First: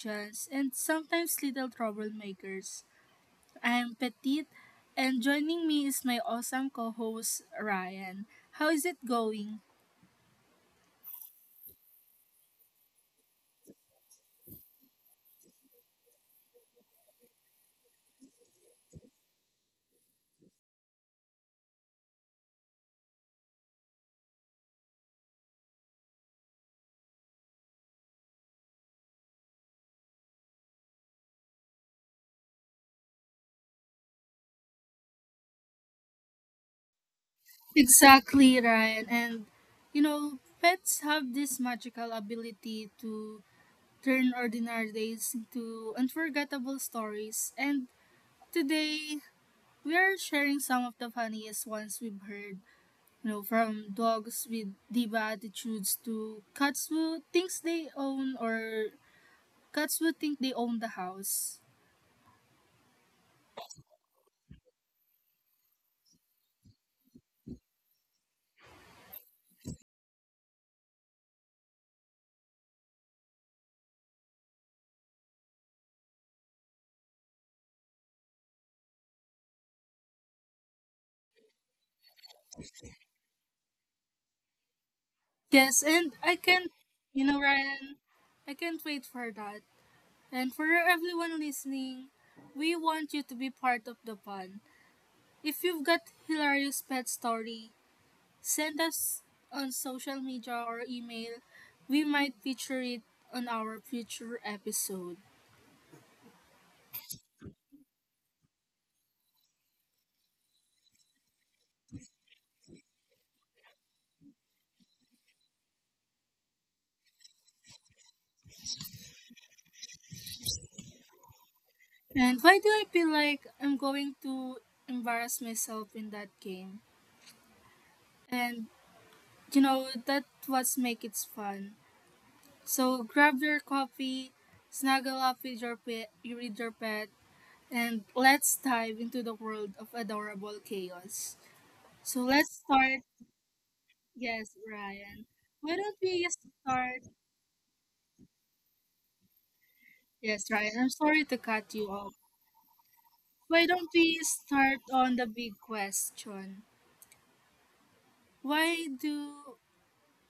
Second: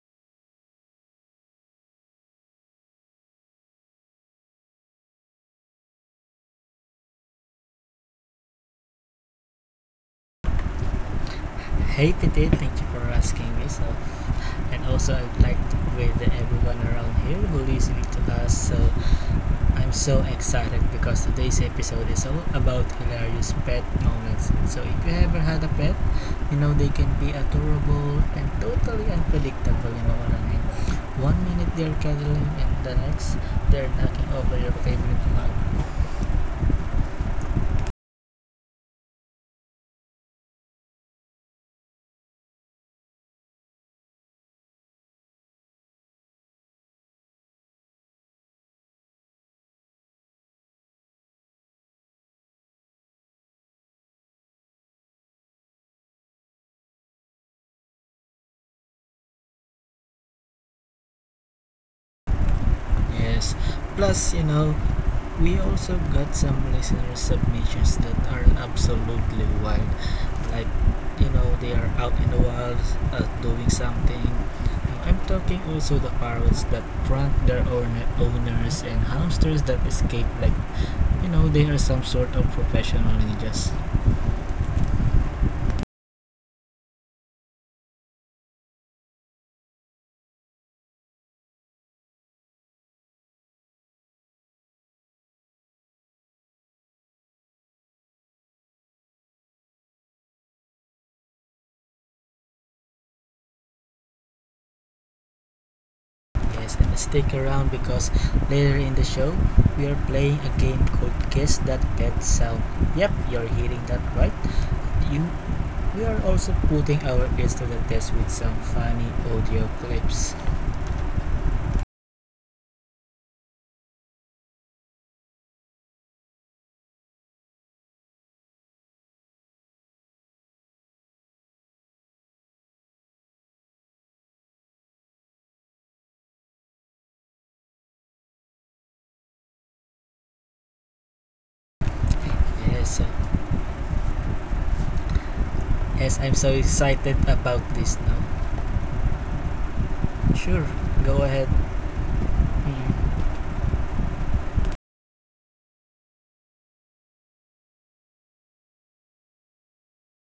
comedians, and sometimes little troublemakers. I'm Petite, and joining me is my awesome co host, Ryan. How is it going? Hey Titi, thank you for asking me. So, and also I'd like to with everyone around here who listening to us. So, I'm so excited because today's episode is all about hilarious pet moments. So, if you ever had a pet, you know they can be adorable and totally unpredictable. You know what I mean? One minute they're cuddling, and the next they're knocking over your favorite mug. Exactly, Ryan. And you know, pets have this magical ability to turn ordinary days into unforgettable stories. And today, we are sharing some of the funniest ones we've heard. You know, from dogs with diva attitudes to cats who think they own the house. Yes. Plus, we also got some listener submissions that are absolutely wild. Like, they are out in the wilds doing something. I'm talking also the parrots that prank their owners and hamsters that escape. Like, they are some sort of professional ninjas. Yes, and I can't, you know, Ryan, I can't wait for that. And for everyone listening, we want you to be part of the fun. If you've got hilarious pet story, send us on social media or email. We might feature it on our future episode. Yes, and stick around because later in the show, we are playing a game called Guess That Pet Sound. Yep, you're hearing that right. You We are also putting our ears to the test with some funny audio clips. And why do I feel like I'm going to embarrass myself in that game? And you know that what's make it fun. So grab your coffee, snuggle up with your pet, and let's dive into the world of adorable chaos. So let's Yes, start. Yes, Ryan. Why don't yes, we I'm so start? excited about this now. Yes, Sure, Ryan, I'm go sorry to ahead. cut you off. Mm. Why don't we start on the big question? Why do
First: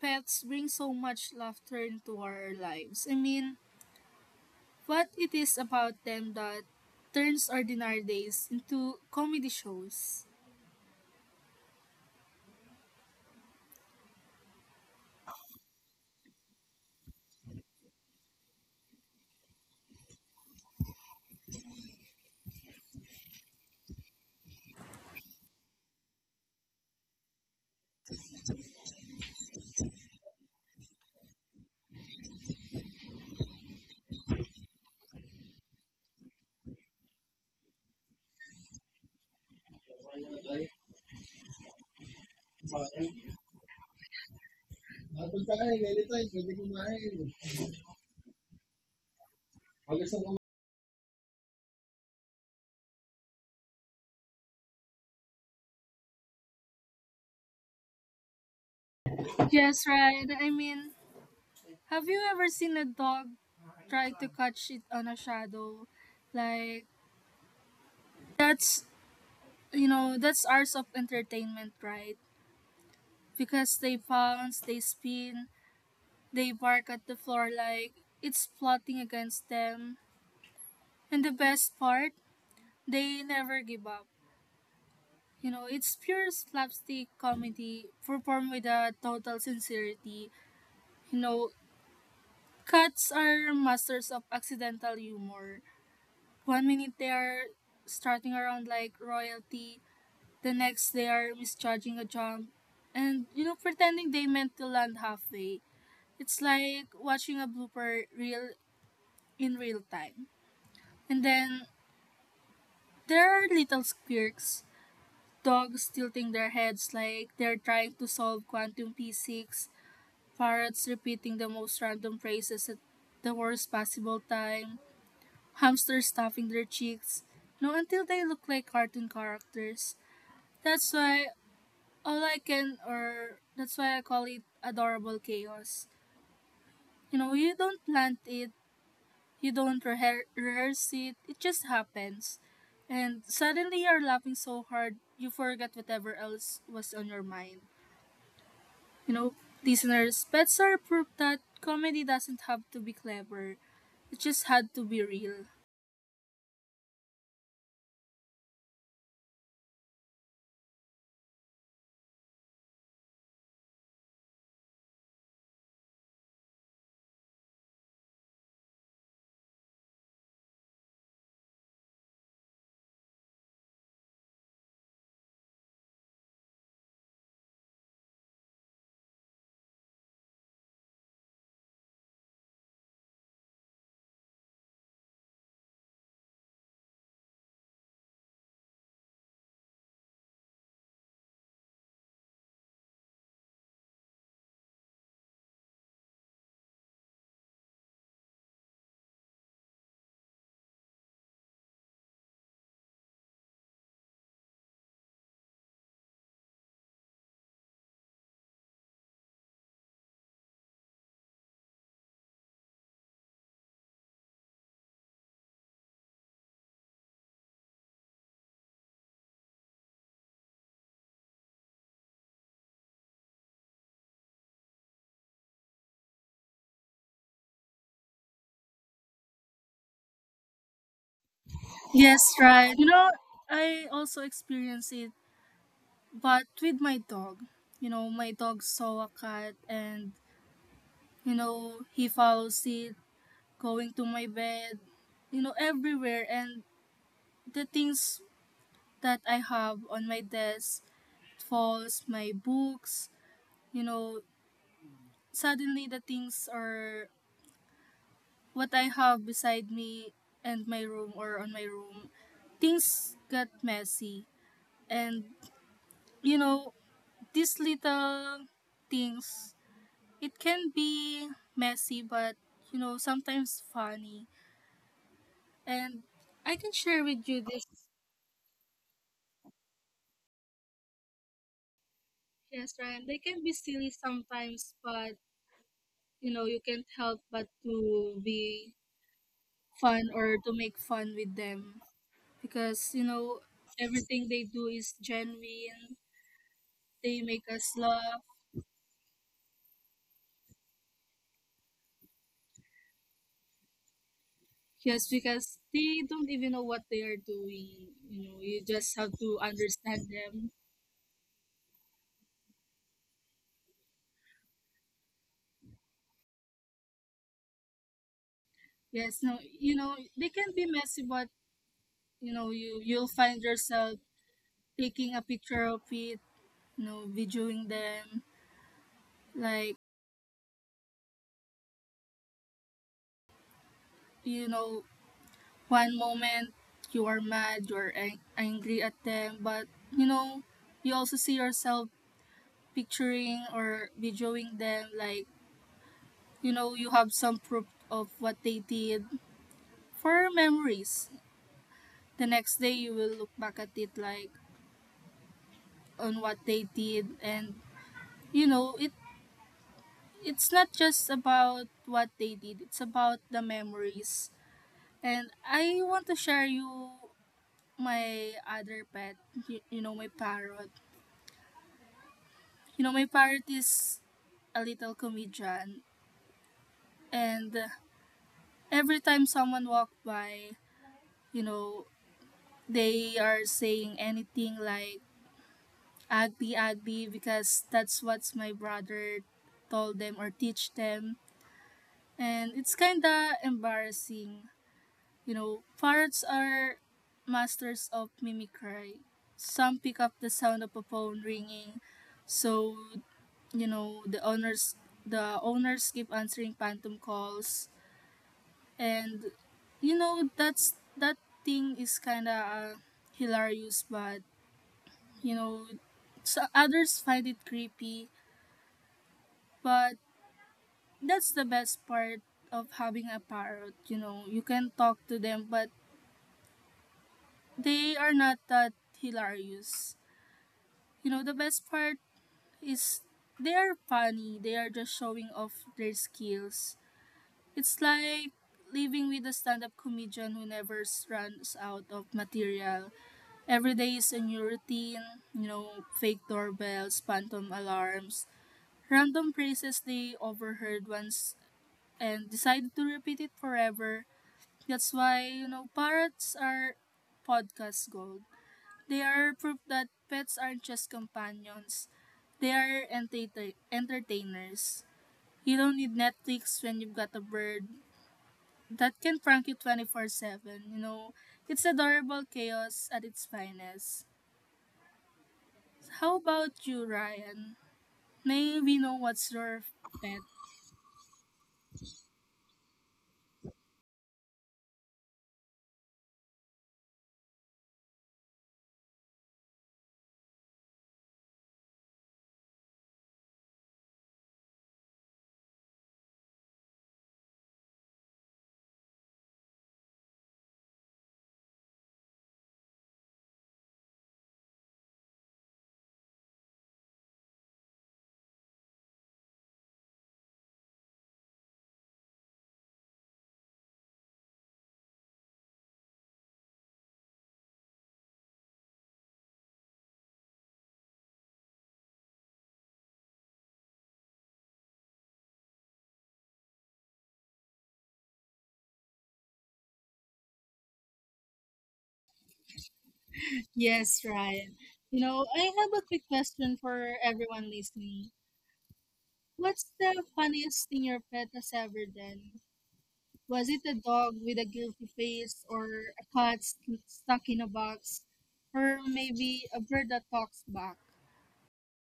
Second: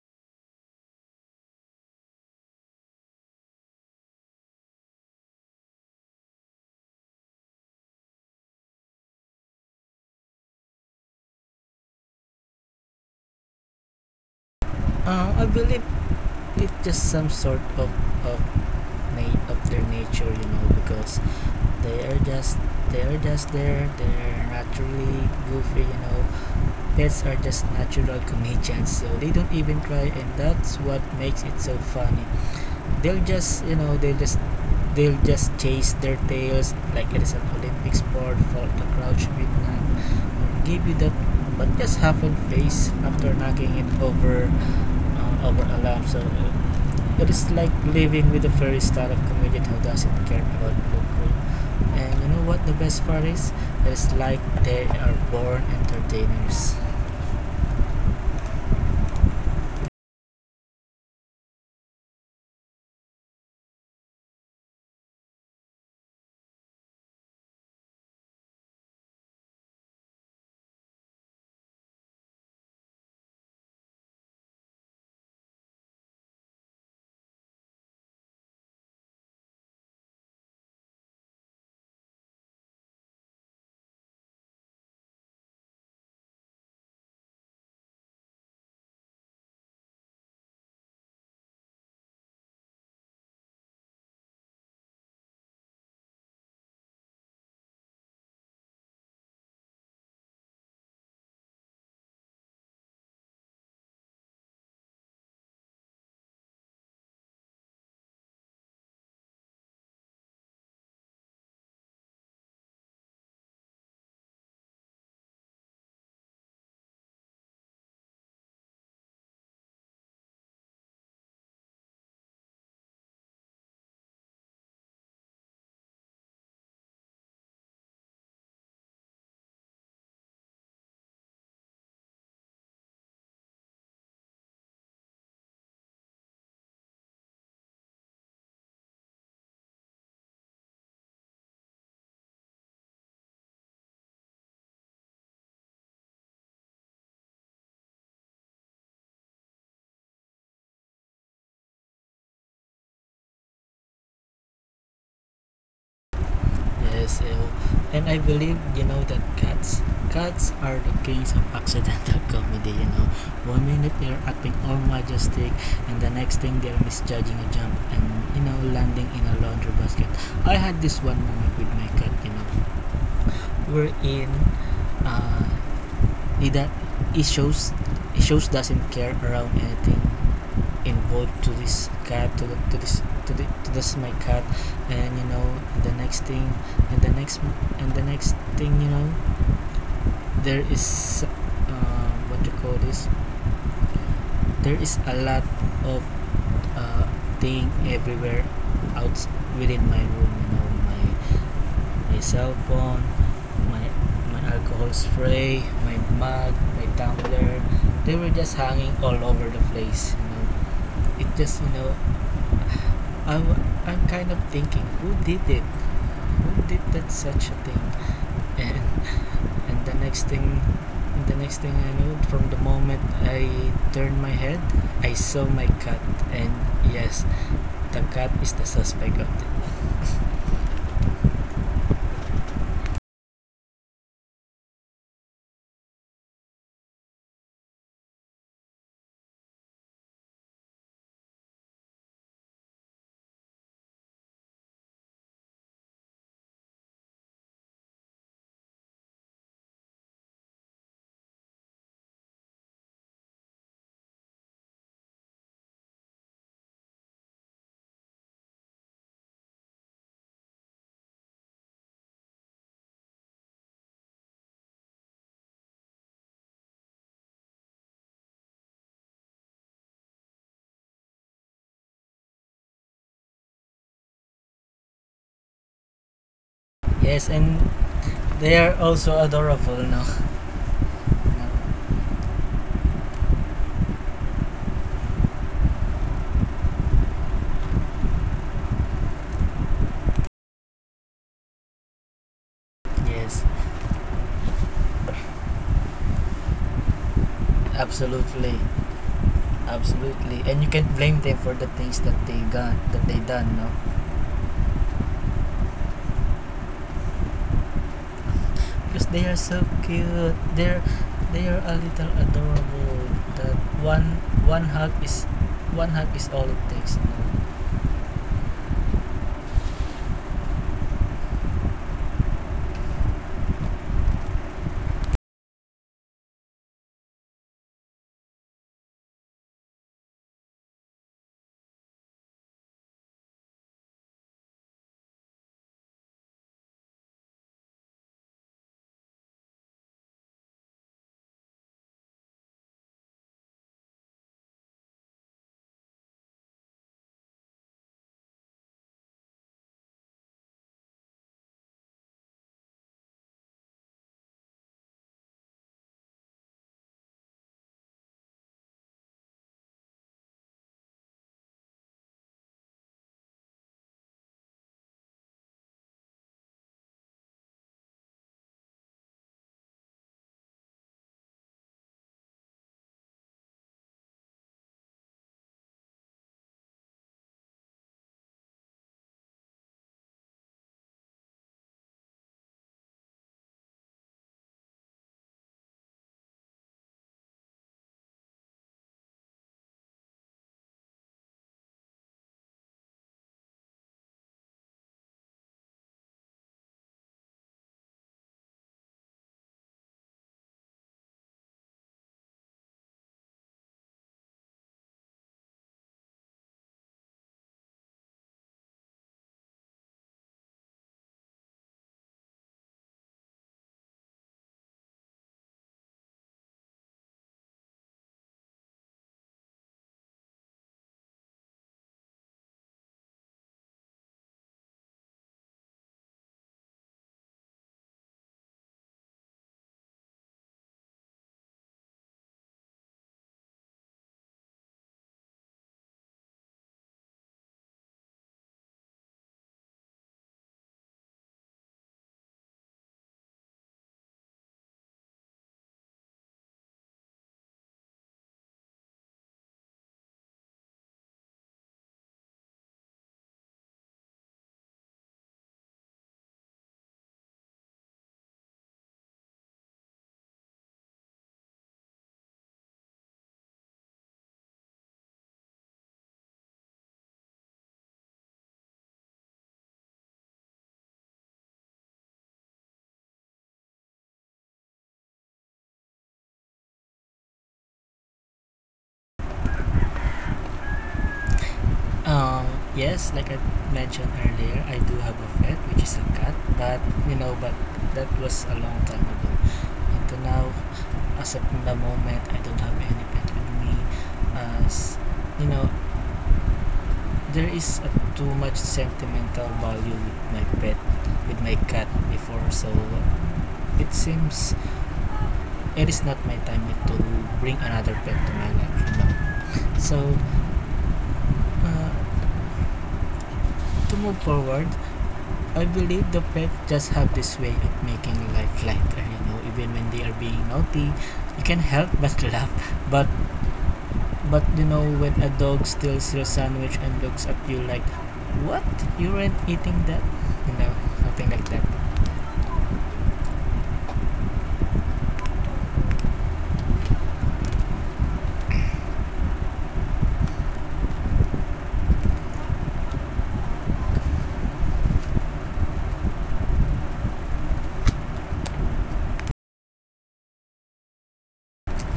pets bring so much laughter into our lives? I mean, what it is about them that turns ordinary days into comedy shows? I believe it's just some sort of of their nature, you know, because they are just they are just there. They're naturally goofy, you know. Pets are just natural comedians, so they don't even try, and that's what makes it so funny. They'll just they'll just chase their tails like it is an Olympic sport. Fall the crouch with not give you that, but just half a face after knocking it over, over a lamp. So it is like living with the furry style of comedian who doesn't care about local. And you know what the best part is? It is like they are born entertainers. Yes, right. I mean, have you ever seen a dog try to catch it on a shadow? Like that's you know that's ours of entertainment, right? Because they pounce, they spin, they bark at the floor like it's plotting against them. And the best part, they never give up. You know, it's pure slapstick comedy performed with a total sincerity. You know, cats are masters of accidental humor. One minute they are starting around like royalty, the next they are misjudging a jump, and you know, pretending they meant to land halfway. It's like watching a blooper reel in real time. And then there are little quirks: dogs tilting their heads like they're trying to solve quantum physics, parrots repeating the most random phrases at the worst possible time, hamsters stuffing their cheeks, no, until they look like cartoon characters. That's why all I can, or that's why I call it adorable chaos. You know, you don't plant it, you don't rehearse it, it just happens. And suddenly you're laughing so hard, you forget whatever else was on your mind. You know, listeners, pets are proof that comedy doesn't have to be clever, it just had to be real. Yes, ew. And I believe, you know, that cats are the kings of accidental comedy, you know. One minute they're acting all majestic, and the next thing they're misjudging a jump and, you know, landing in a laundry basket. I had this one moment with my cat, you know. We're in, uh, he, that, he shows, He shows doesn't care around anything involved to this cat to this my cat. And you know, the next thing and the next and the next thing you know, there is, what to call this there is a lot of, uh, thing everywhere out within my room. You know, my my cell phone, my my alcohol spray, my mug, my tumbler, they were just hanging all over the place. You know, it just, you know, I'm, I'm kind of thinking, who did it? Who did that such a thing? And and the next thing, and the next thing I knew, from the moment I turned my head, I saw my cat. And yes, the cat is the suspect of it. Yes, right. You know, I also experienced it, but with my dog. You know, my dog saw a cat and you know, he follows it, going to my bed, you know, everywhere. And the things that I have on my desk falls, my books, you know, suddenly the things are what I have beside me and my room or on my room. Things got messy. And, you know, these little things, it can be messy, but, you know, sometimes funny. And I can share Yes, with you and this. they are also adorable now. Yes, right. They can be silly sometimes, but you know, you can't help but to be fun or to make fun with them because you know, Yes, everything they do is genuine. They make us laugh. absolutely, absolutely. And you can't blame them for the things that that they done. No, Yes, because they don't even know what they are doing. You know, you just because have they are to so cute. understand them. They are a little adorable. That one one hug is One hug is all it takes. You know? Yes, no, you know, they can be messy, but you know, you'll find yourself taking a picture of it, you know, videoing them, like you know. One moment you are mad, you are angry at them, but you know, you also see yourself picturing or videoing them like, you know, you have some proof of what they did for memories. The next day you will look back at it like on what they did and you know, it's not just about what they did, it's about the memories. And I want to share you my other pet, you know, my parrot. You know, my parrot is a little comedian, and every time someone walk by, you know, they are saying anything like "agdi agdi" because that's what my brother told them or teach them, and it's kinda embarrassing. You know, parrots are masters of mimicry. Some pick up the sound of a phone ringing, so you know the owners keep answering phantom calls, and you know that thing is kind of hilarious, but you know so others find it creepy. But that's the best part of having a parrot, you know you can talk to them, but they are not that hilarious. You know the best part is they are funny, they are just showing off their skills. It's like living with a stand-up comedian who never runs out of material. Every day is a new routine, you know, fake doorbells, phantom alarms, random phrases they overheard once and decided to repeat it forever. That's why, you know, parrots are podcast gold. They are proof that pets aren't just companions, they are entertainers. You don't need Netflix when you've got a bird that can prank you 24/7. You know, it's adorable chaos at its finest. How about you, Ryan? May we know what's your pet? Um, yes, like I mentioned earlier, I do have a pet which is a cat, but you know, but that was a long time ago. Until now, as of the moment, I don't have any pet with me. As you know, there is a too much sentimental value with my pet, with my cat before, so it seems it is not my time yet to bring another pet to my life. So, uh, to move forward, I believe the pet just have this way of making life lighter. You know, even when they are being naughty, you can help but laugh. But but you know, when a dog steals your sandwich and looks at you like, "What? You weren't eating that?" You know, something like that. Yes, Ryan. You know, I have a quick question for everyone listening. What's the funniest thing your pet has ever done? Was it a dog with a guilty face, or a cat stuck in a box, or maybe a bird that talks back?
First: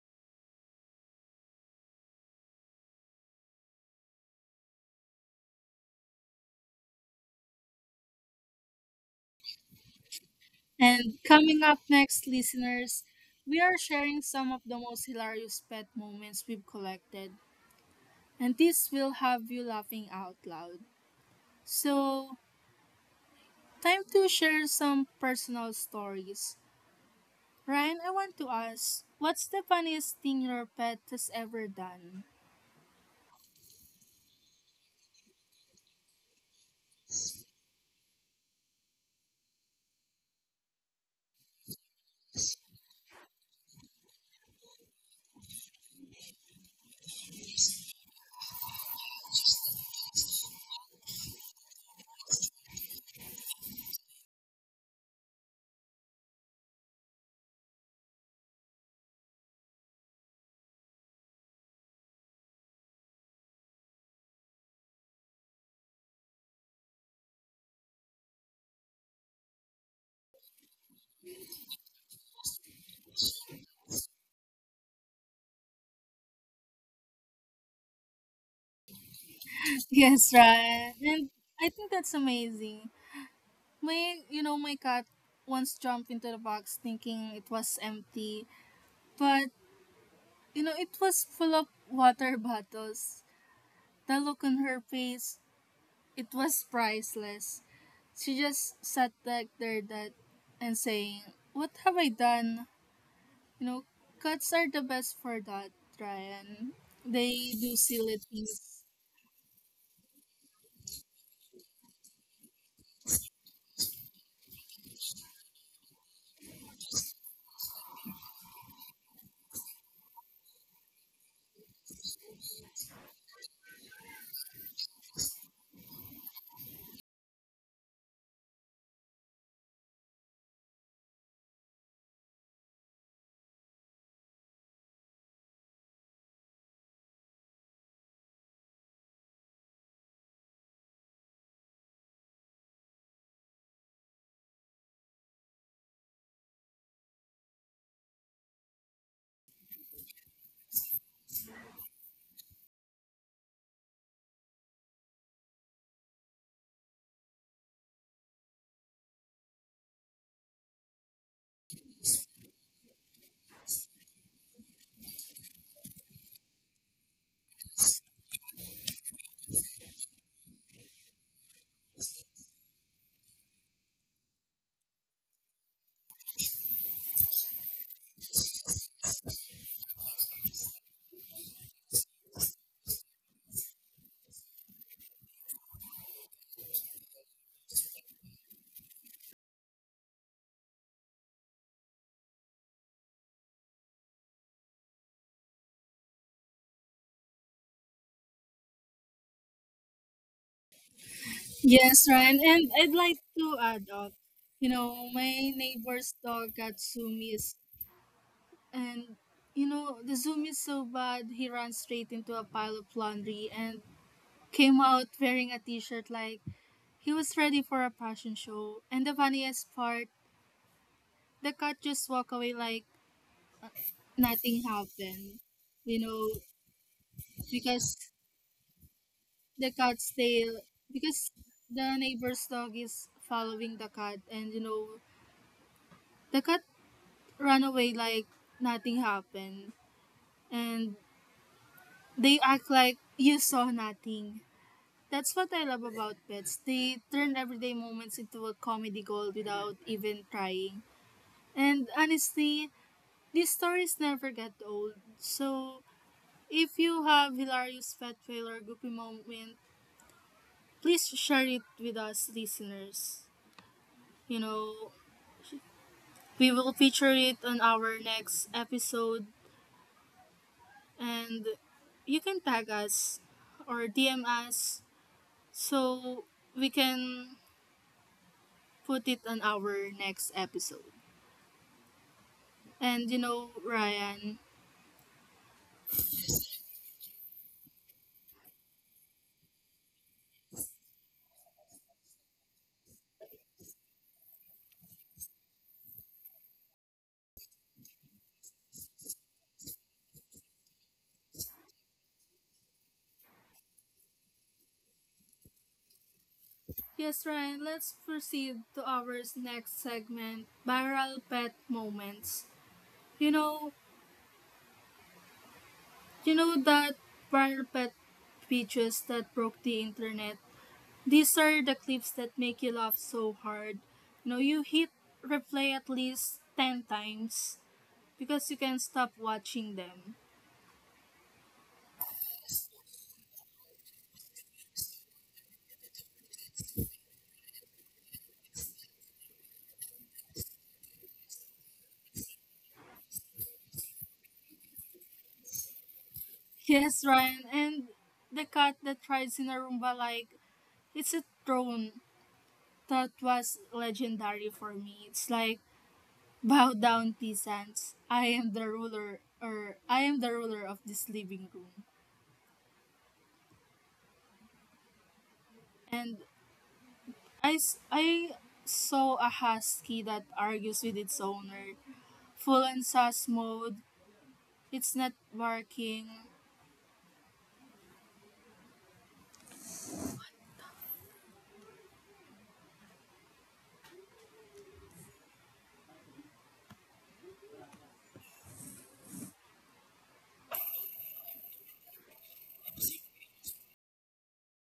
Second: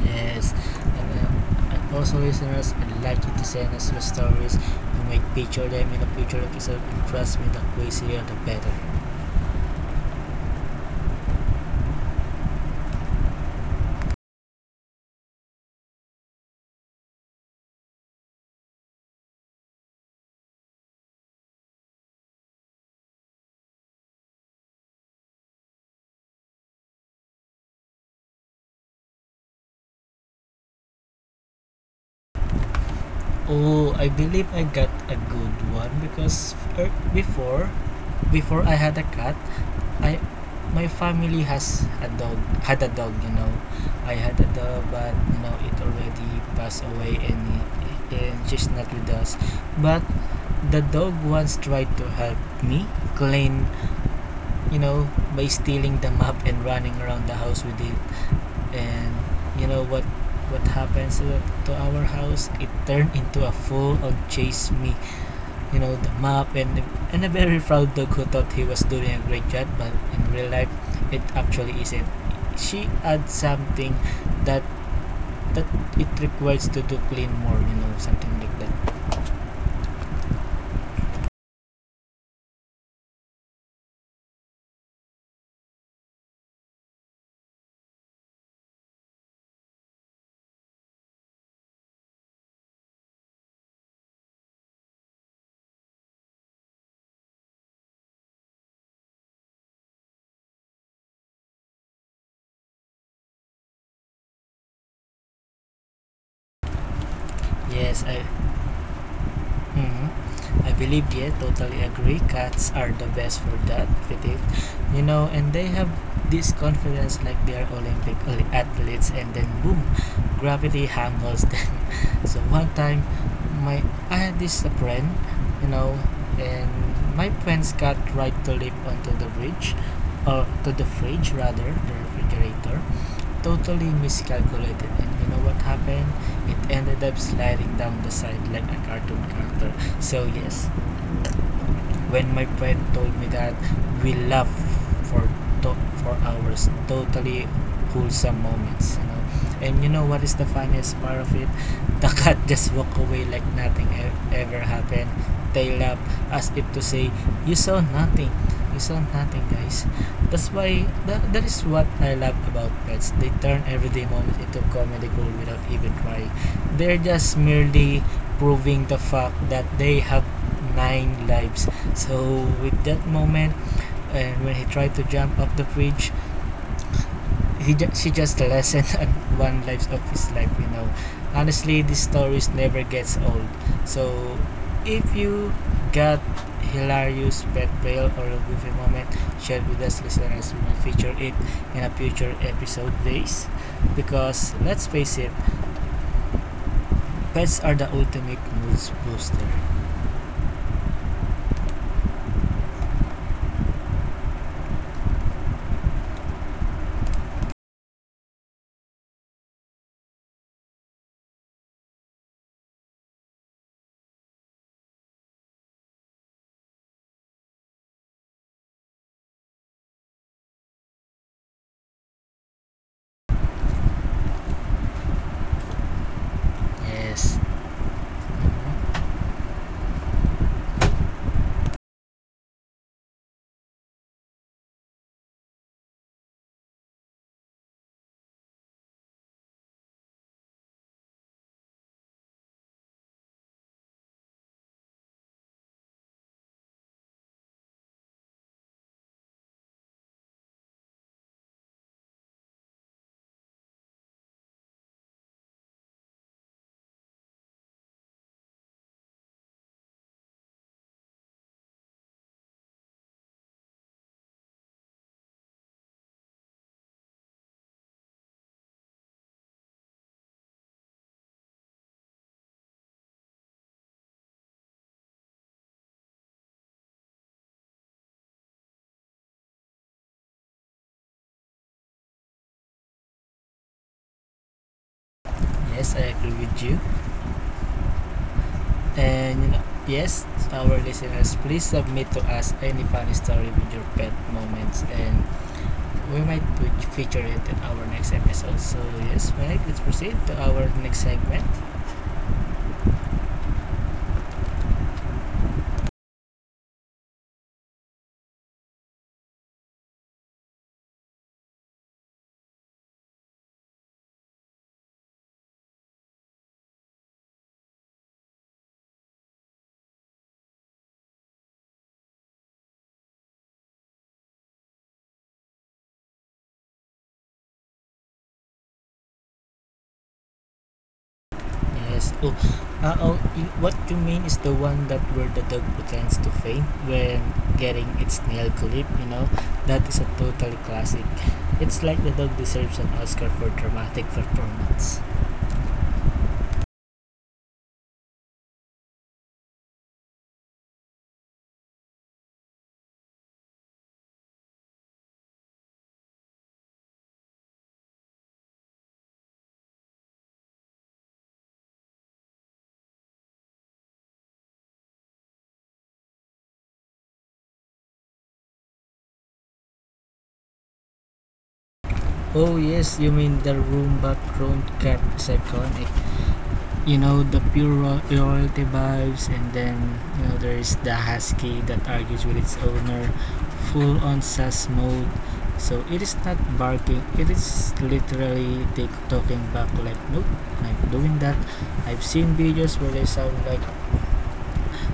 Yes, and, also listeners I would like you to send us your stories. We might feature them in a future episode. And trust me, the crazier the better. And coming up next, listeners, we are sharing some of the most hilarious pet moments we've collected, and this will have you laughing out loud. So time to share some personal stories. Ryan, I want to ask, what's the funniest thing your pet has ever done? Oh, I believe I got a good one because before I had a cat, I my family has a dog had a dog. You know, I had a dog, but you know it already passed away and she's not with us. But the dog once tried to help me clean, you know, by stealing the map and running around the house with it. And you know what happens to our house? It turned into a full on chase me. You know, the map and a very proud dog who thought he was doing a great job, but in real life, it actually isn't. She adds something that that it requires to do clean more. You know, something like that. Yes, Ryan. And I think that's amazing. You know, my cat once jumped into the box thinking it was empty, but you know, it was full of water bottles. The look on her face, it was priceless. She just sat back there that and saying, "What have I done?" You know, cats are the best for that, Ryan. They do Yes, silly I things. Mhm. I believe, yeah, totally agree. Cats are the best for that. They, you know, and they have this confidence like they are Olympic athletes, and then boom, gravity handles them. So one time, my I had this friend, you know, and my friend's cat tried to leap onto the bridge, or to the fridge rather, the refrigerator, totally miscalculated. And you know what happened? It ended up sliding down the side like a cartoon character. So yes, when my friend told me that, we laughed for for hours, totally wholesome moments, you know. And you know what is the funniest part of it? The cat just walked away like nothing ever happened. Tail up, as if to say, "You saw nothing. You saw nothing, guys." That's why that is what I love about pets. They turn everyday moments into comedy gold without even trying. They're just merely proving the fact that they have nine lives. So with that moment, and when he tried to jump up the bridge, she just lessened at one life of his life. You know, honestly, these stories never gets old. So if you got hilarious pet fail or a goofy moment, share with us listeners. We will feature it in a future episode days. Because let's face it, pets are the ultimate mood booster. Yes, Ryan, and I'd like to add up. You know, my neighbor's dog got zoomies, and you know the zoom is so bad he ran straight into a pile of laundry and came out wearing a t-shirt like he was ready for a fashion show. And the funniest part, the cat just walked away like nothing happened. You know, Yes. because the cat's tail because the neighbor's dog is following the cat and you know the cat ran away like nothing happened, and they act like you saw nothing. That's what I love about pets, they turn everyday moments into a comedy gold without even trying. And honestly, these stories never get old. So if you have hilarious pet fail or goofy moment, please share it with us, listeners. You know, we will feature it on our next episode, and you can tag us or DM us so we can put it on our next episode. And you know, Ryan. Yes, I agree with you. And yes, our listeners, please submit to us any funny story with your pet moments, and we might feature it in our next episode. So yes, Mike, let's proceed to our next segment. Yes, Ryan, let's proceed to our next segment, viral pet moments. You know, you know that viral pet pictures that broke the internet. These are the clips that make you laugh so hard. You know, you hit replay at least 10 times because you can't stop watching them. Yes. Oh, oh what you mean is the one that where the dog pretends to faint when getting its nail clip. You know, that is a total classic. It's like the dog deserves an Oscar for dramatic performance. Yes, Ryan, and the cat that rides in a Roomba like it's a throne, that was legendary for me. It's like, bow down, peasants. I am the ruler of this living room. And I saw a husky that argues with its owner, Oh full in yes, you mean sass the mode. room background cat It's not is iconic. working. You know, the pure royalty vibes. And then you know there is the husky that argues with its owner, full on sass mode. So it is not barking, it is literally take talking back like nope, I'm not doing that. I've seen videos where they sound like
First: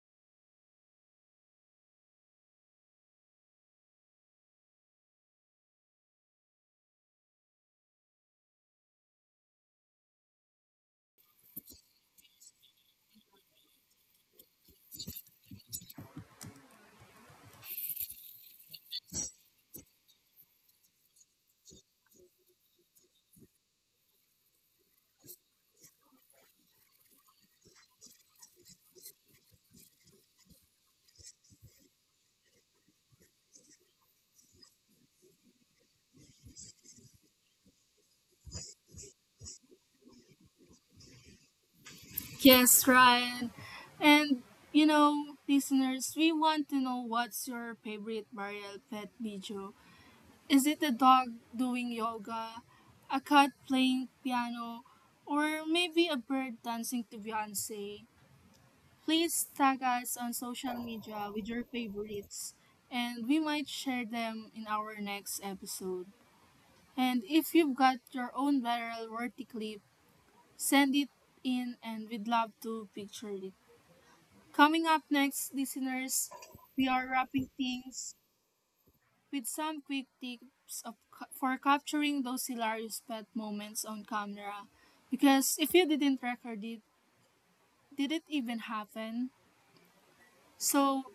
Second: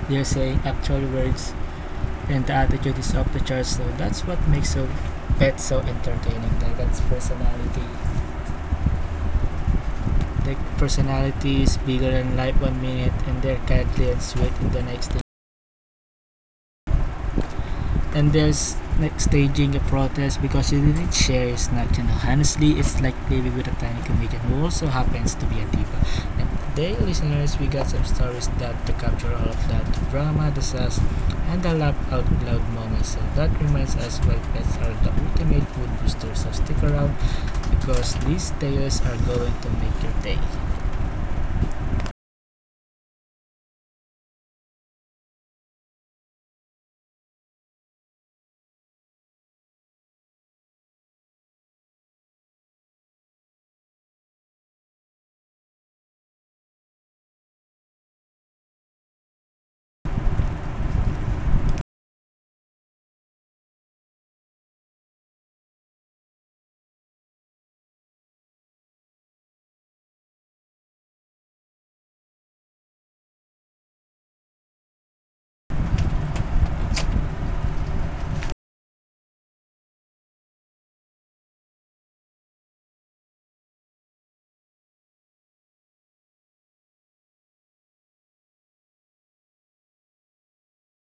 they're saying actual words, and the attitude is off the charts. So that's what makes a pet so entertaining, like that's personality. Their personality is bigger than life one minute, and they're cuddly and sweet in the next thing. And there's like staging a protest because you didn't share is not, you know. Honestly, it's like living with a tiny comedian who also happens to be a diva. And today listeners, we got some stories that to capture all of that, the drama, the sass, and the laugh out loud moments. So that reminds us why pets are the ultimate food booster. So stick around because these tales are going to make your day. Yes, Ryan. And you know, listeners, we want to know what's your favorite burial pet video. Is it a dog doing yoga, a cat playing piano, or maybe a bird dancing to Beyonce? Please tag us on social media with your favorites, and we might share them in our next episode. And if you've got your own viral worthy clip, send it in and we'd love to picture it. Coming up next, listeners, we are wrapping things with some quick tips for capturing those hilarious pet moments on camera. Because if you didn't record it, did it even happen? So,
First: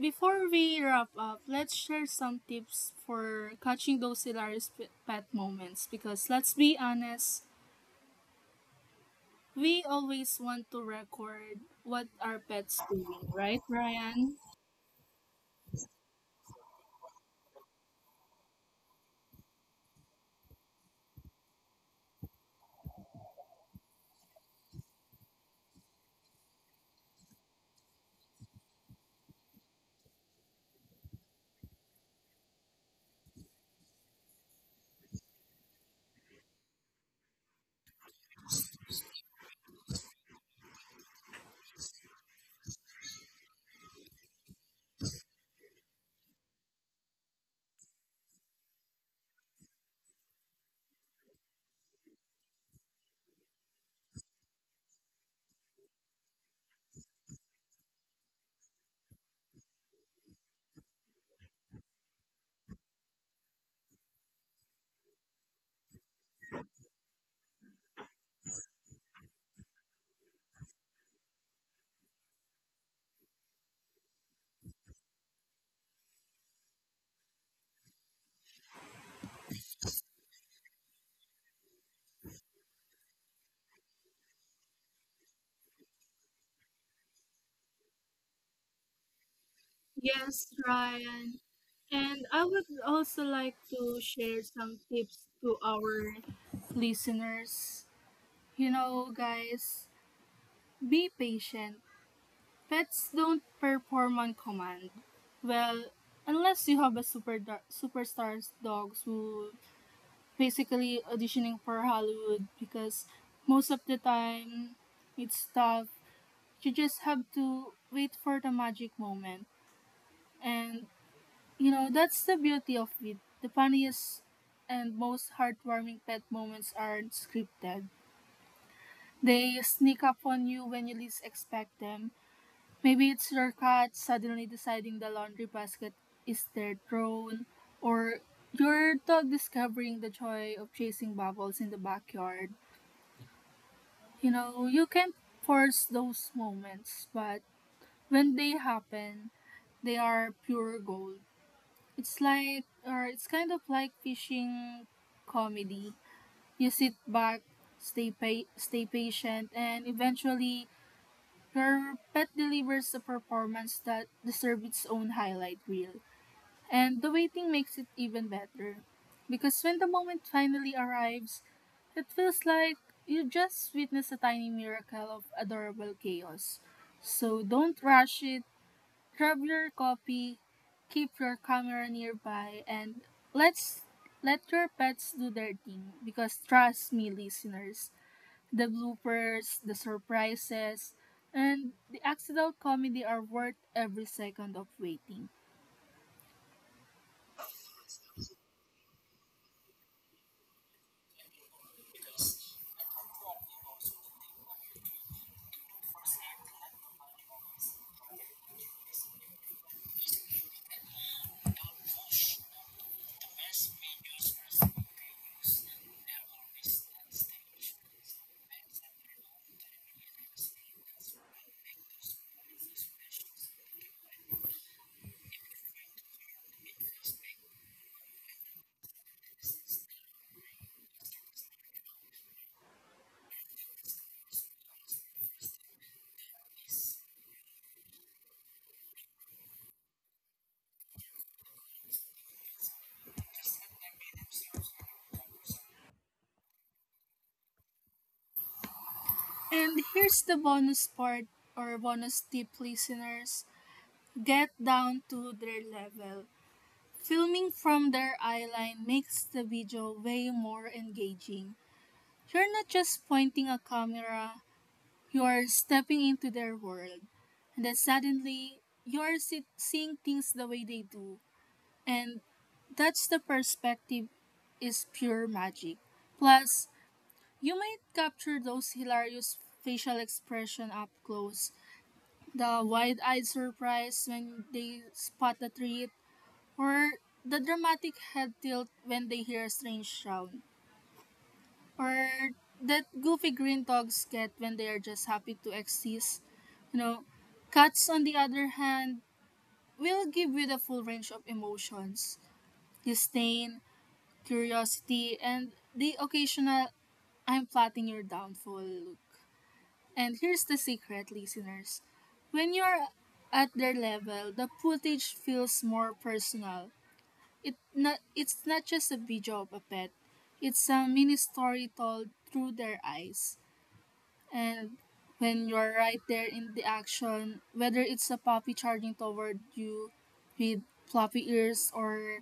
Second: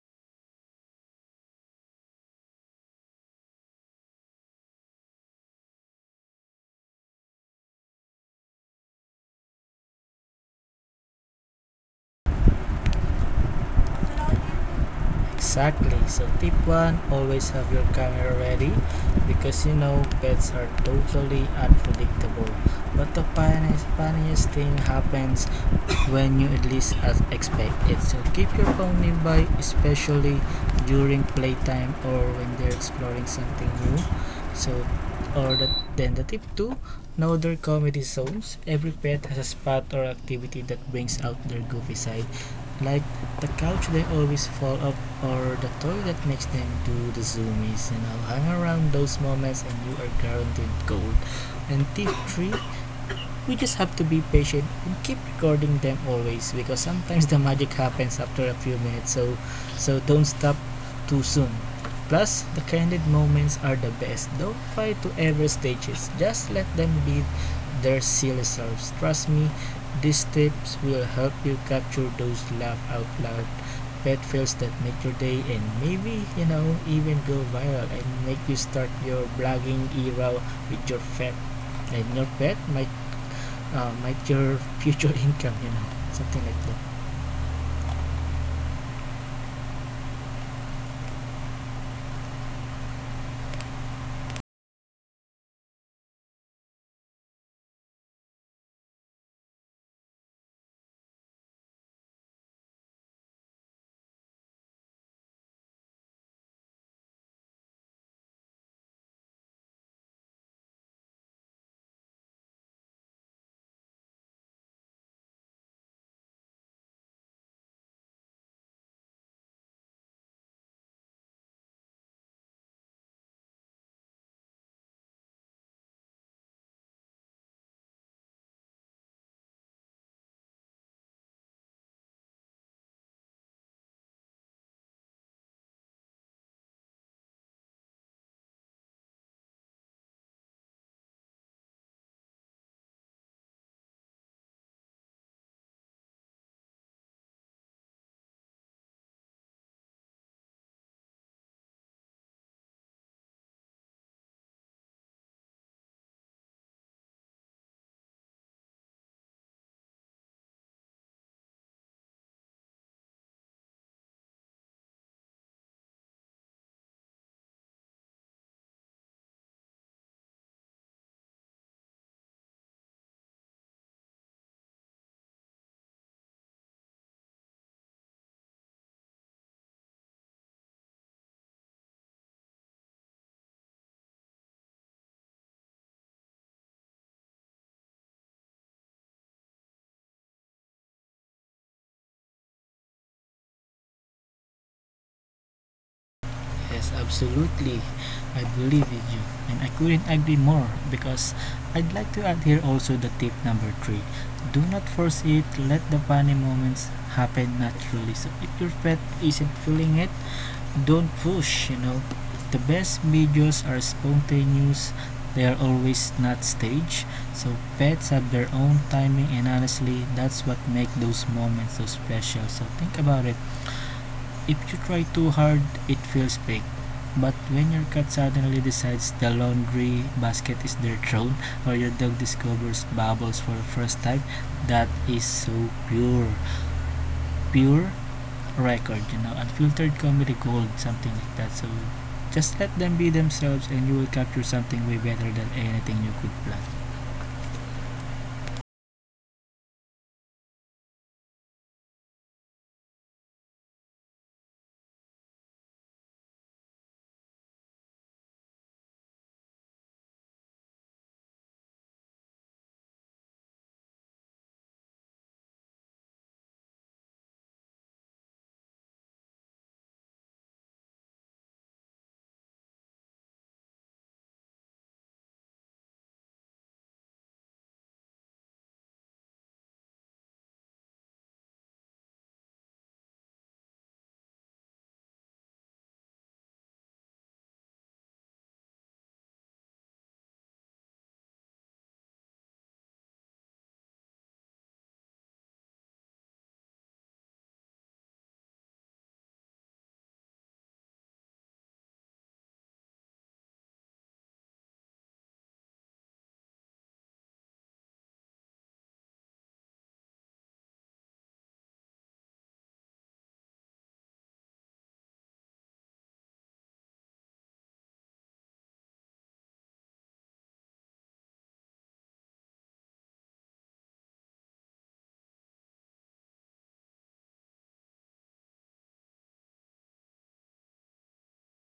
before we wrap up, let's share some tips for catching those hilarious pet moments. Because let's be honest, we always want to record what our pets doing, right, Ryan? Exactly. So tip one, always have your camera ready because you know pets are totally unpredictable. But the funniest thing happens when you at least as expect it. So keep your phone nearby, especially during playtime or when they're exploring something new. So or the, then the tip two, know their comedy zones. Every pet has a spot or activity that brings out their goofy side. Like the couch they always fall off, or the toy that makes them do the zoomies, and I'll hang around those moments and you are guaranteed gold. And tip three, we just have to be patient and keep recording them always because sometimes the magic happens after a few minutes. So don't stop too soon. Plus, the candid moments are the best. Don't try to ever stage it. Just let them be their silly selves. Trust me, these tips will help you capture those laugh out loud pet fails that make your day and maybe, you know, even go viral and make you start your blogging era with your pet. And your pet might your future income, you know, something like that. Yes, Ryan. And I would also like to share some tips to our listeners. You know, guys, be patient. Pets don't perform on command. Well, unless you have a superstars dogs who basically auditioning for Hollywood, because most of the time it's tough. You just have to wait for the magic moment. And, you know, that's the beauty of it. The funniest and most heartwarming pet moments aren't scripted. They sneak up on you when you least expect them. Maybe it's your cat suddenly deciding the laundry basket is their throne, or your dog discovering the joy of chasing bubbles in the backyard. You know, you can't force those moments, but when they happen, they are pure gold. It's kind of like fishing comedy. You sit back, stay patient, and eventually your pet delivers a performance that deserves its own highlight reel. And the waiting makes it even better. Because when the moment finally arrives, it feels like you just witnessed a tiny miracle of adorable chaos. So don't rush it. Grab your coffee, keep your camera nearby, and let's let your pets do their thing. Because trust me, listeners, the bloopers, the surprises, and the accidental comedy are worth every second of waiting. Yes, absolutely. I believe in you. And I couldn't agree more because I'd like to add here also the tip number three. Do not force it, let the funny moments happen naturally. So if your pet isn't feeling it, don't push, you know. The best videos are spontaneous, they are always not staged. So pets have their own timing and honestly that's what makes those moments so special. So think about it. If you try too hard, it feels fake. But when your cat suddenly decides the laundry basket is their throne, or your dog discovers bubbles for the first time, that is so pure. Pure record, you know, unfiltered comedy gold, something like that. So just let them be themselves and you will capture something way better than anything you could plan. And here's the bonus part, or bonus tip, listeners, get down to their level. Filming from their eye line makes the video way more engaging. You're not just pointing a camera, you're stepping into their world, and then suddenly seeing things the way they do. And that's the perspective is pure magic. Plus, you might capture those hilarious facial expression up close, the wide-eyed surprise when they spot a treat, or the dramatic head tilt when they hear a strange sound, or that goofy green dogs get when they are just happy to exist. You know, cats, on the other hand, will give you the full range of emotions: disdain, curiosity, and the occasional I'm plotting your downfall look. And here's the secret, listeners, when you're at their level, the footage feels more personal. It's not just a video of a pet. It's a mini story told through their eyes. And when you're right there in the action, whether it's a puppy charging toward you with floppy ears, or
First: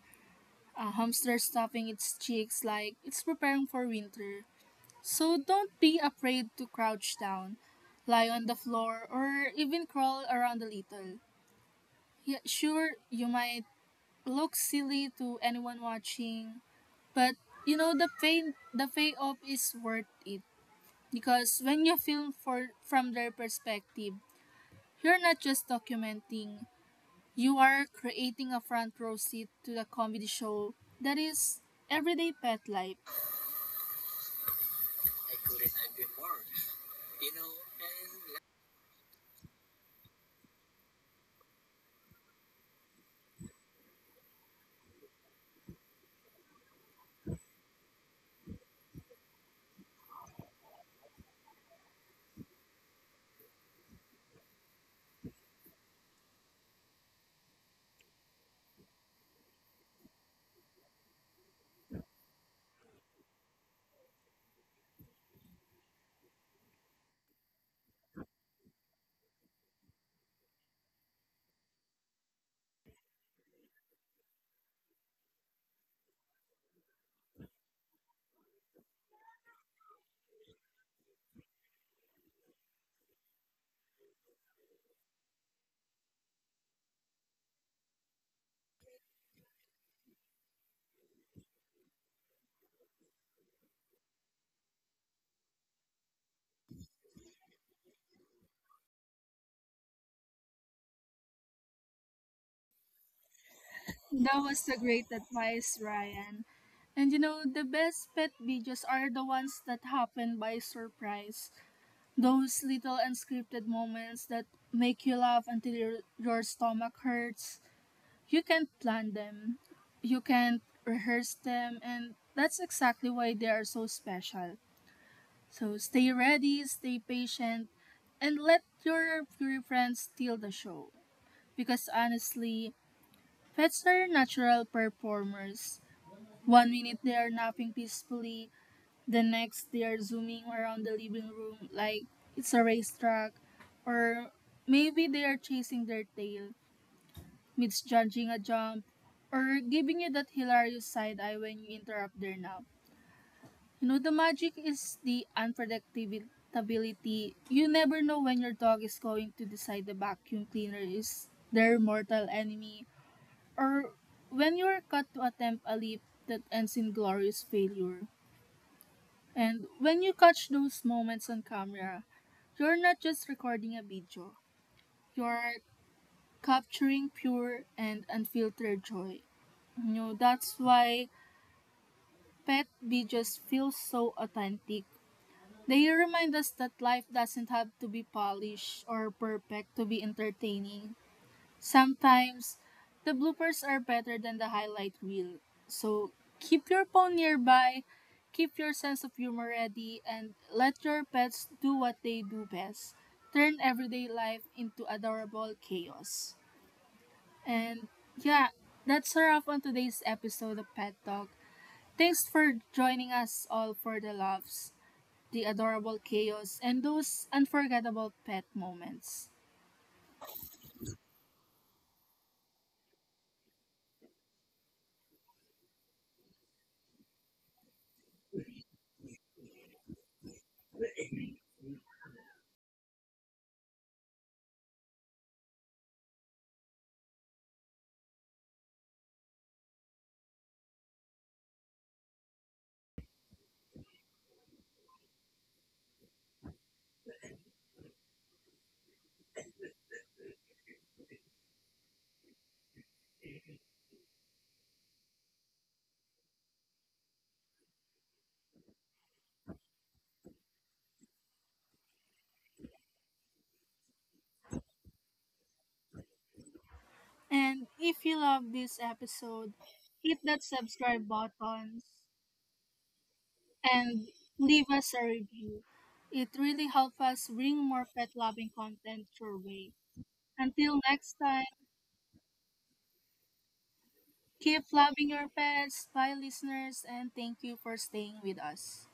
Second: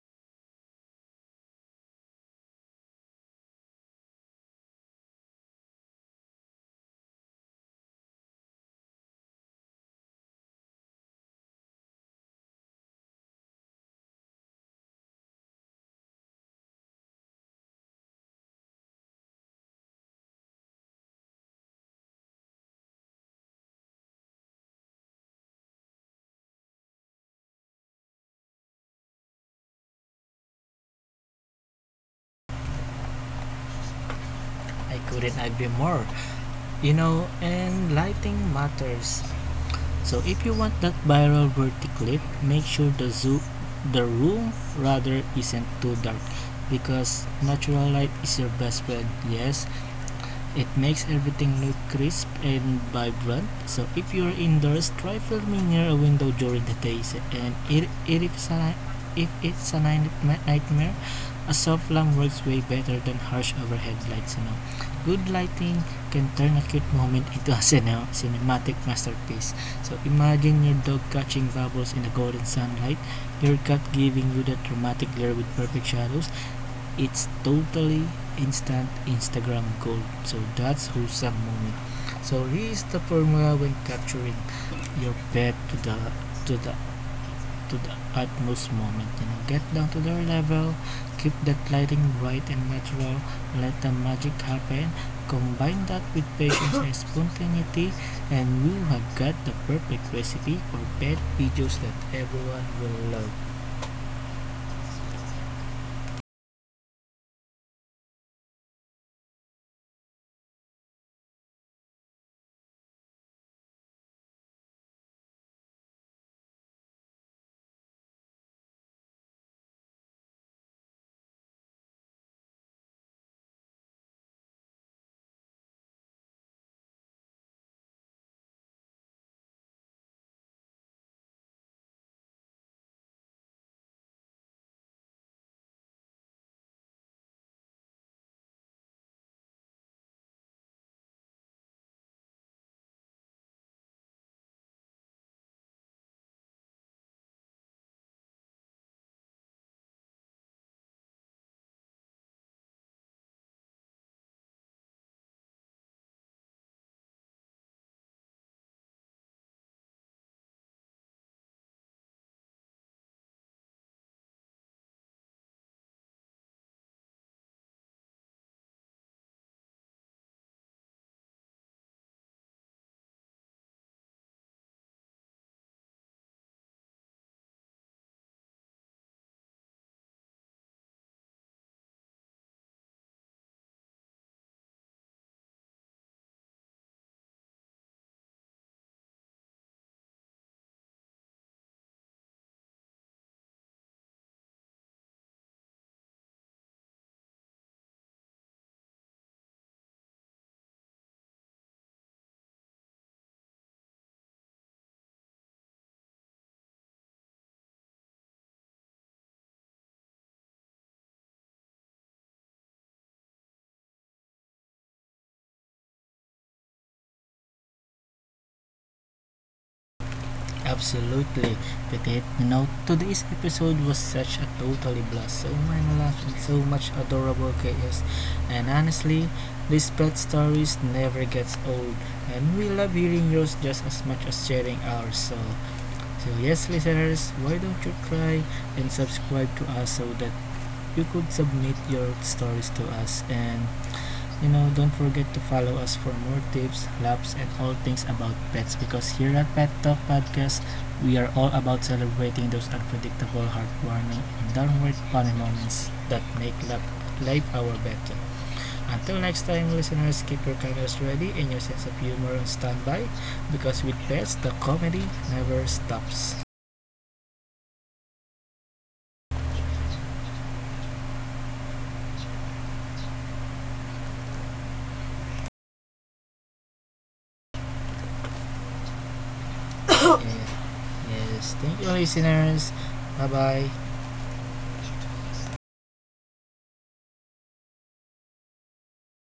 a hamster stuffing its cheeks like it's preparing for winter. So don't be afraid to crouch down, lie on the floor, or even crawl around a little. Yeah, sure, you might look silly to anyone watching, but you know the payoff is worth it, because when you film for from their perspective, you're not just documenting, you are creating a front row seat to the comedy show that is everyday pet life. I couldn't agree more. You know, and lighting matters. So if you want that viral worthy, make sure the room rather isn't too dark because natural light is your best friend. Yes, it makes everything look crisp and vibrant. So if you're indoors, try filming near a window during the day. And if, it's a, if it's a nightmare, a soft lamp works way better than harsh overhead lights. You know, good lighting can turn a cute moment into a cinematic masterpiece. So imagine your dog catching bubbles in the golden sunlight, your cat giving you that dramatic glare with perfect shadows, it's totally instant Instagram gold. So that's wholesome moment. So here is the formula when capturing your pet to the to the utmost moment. You know, get down to their level, keep that lighting bright and natural, let the magic happen, combine that with patience and spontaneity, and you have got the perfect recipe for pet videos that everyone will love. That was a great advice, Ryan. And you know, the best pet videos are the ones that happen by surprise. Those little unscripted moments that make you laugh until your stomach hurts. You can't plan them, you can't rehearse them, and that's exactly why they are so special. So stay ready, stay patient, and let your furry friends steal the show. Because honestly, pets are natural performers. One minute they are napping peacefully, the next they are zooming around the living room like it's a racetrack, or maybe they are chasing their tail, misjudging a jump, or giving you that hilarious side eye when you interrupt their nap. You know, the magic is the unpredictability. You never know when your dog is going to decide the vacuum cleaner is their mortal enemy, or when you are cut to attempt a leap that ends in glorious failure. And when you catch those moments on camera, you're not just recording a video, you're capturing pure and unfiltered joy. You know, that's why pet videos feel so authentic. They remind us that life doesn't have to be polished or perfect to be entertaining. Sometimes, the bloopers are better than the highlight reel. So, keep your phone nearby, keep your sense of humor ready, and let your pets do what they do best. Turn everyday life into adorable chaos. And yeah, that's a wrap on today's episode of Pet Talk. Thanks for joining us all for the loves, the adorable chaos, and those unforgettable pet moments. Absolutely, Petit. You know, today's episode was such a totally blast. So many laughs and so much adorable chaos. And honestly, these pet stories never gets old. And we love hearing yours just as much as sharing ours. So, so yes, listeners, why don't you try and subscribe to us so that you could submit your stories to us and you know, don't forget to follow us for more tips, laughs, and all things about pets because here at Pet Talk Podcast, we are all about celebrating those unpredictable, heartwarming, and downward funny moments that make life, our better. Until next time, listeners, keep your cameras ready and your sense of humor on standby because with pets, the comedy never stops. And if you love this episode, hit that subscribe button and leave us a review. It really helps us bring more pet loving content your way. Yeah. Until next Yes, thank time, you, listeners. Bye bye. keep loving your pets. Bye, listeners, and thank you for staying with us.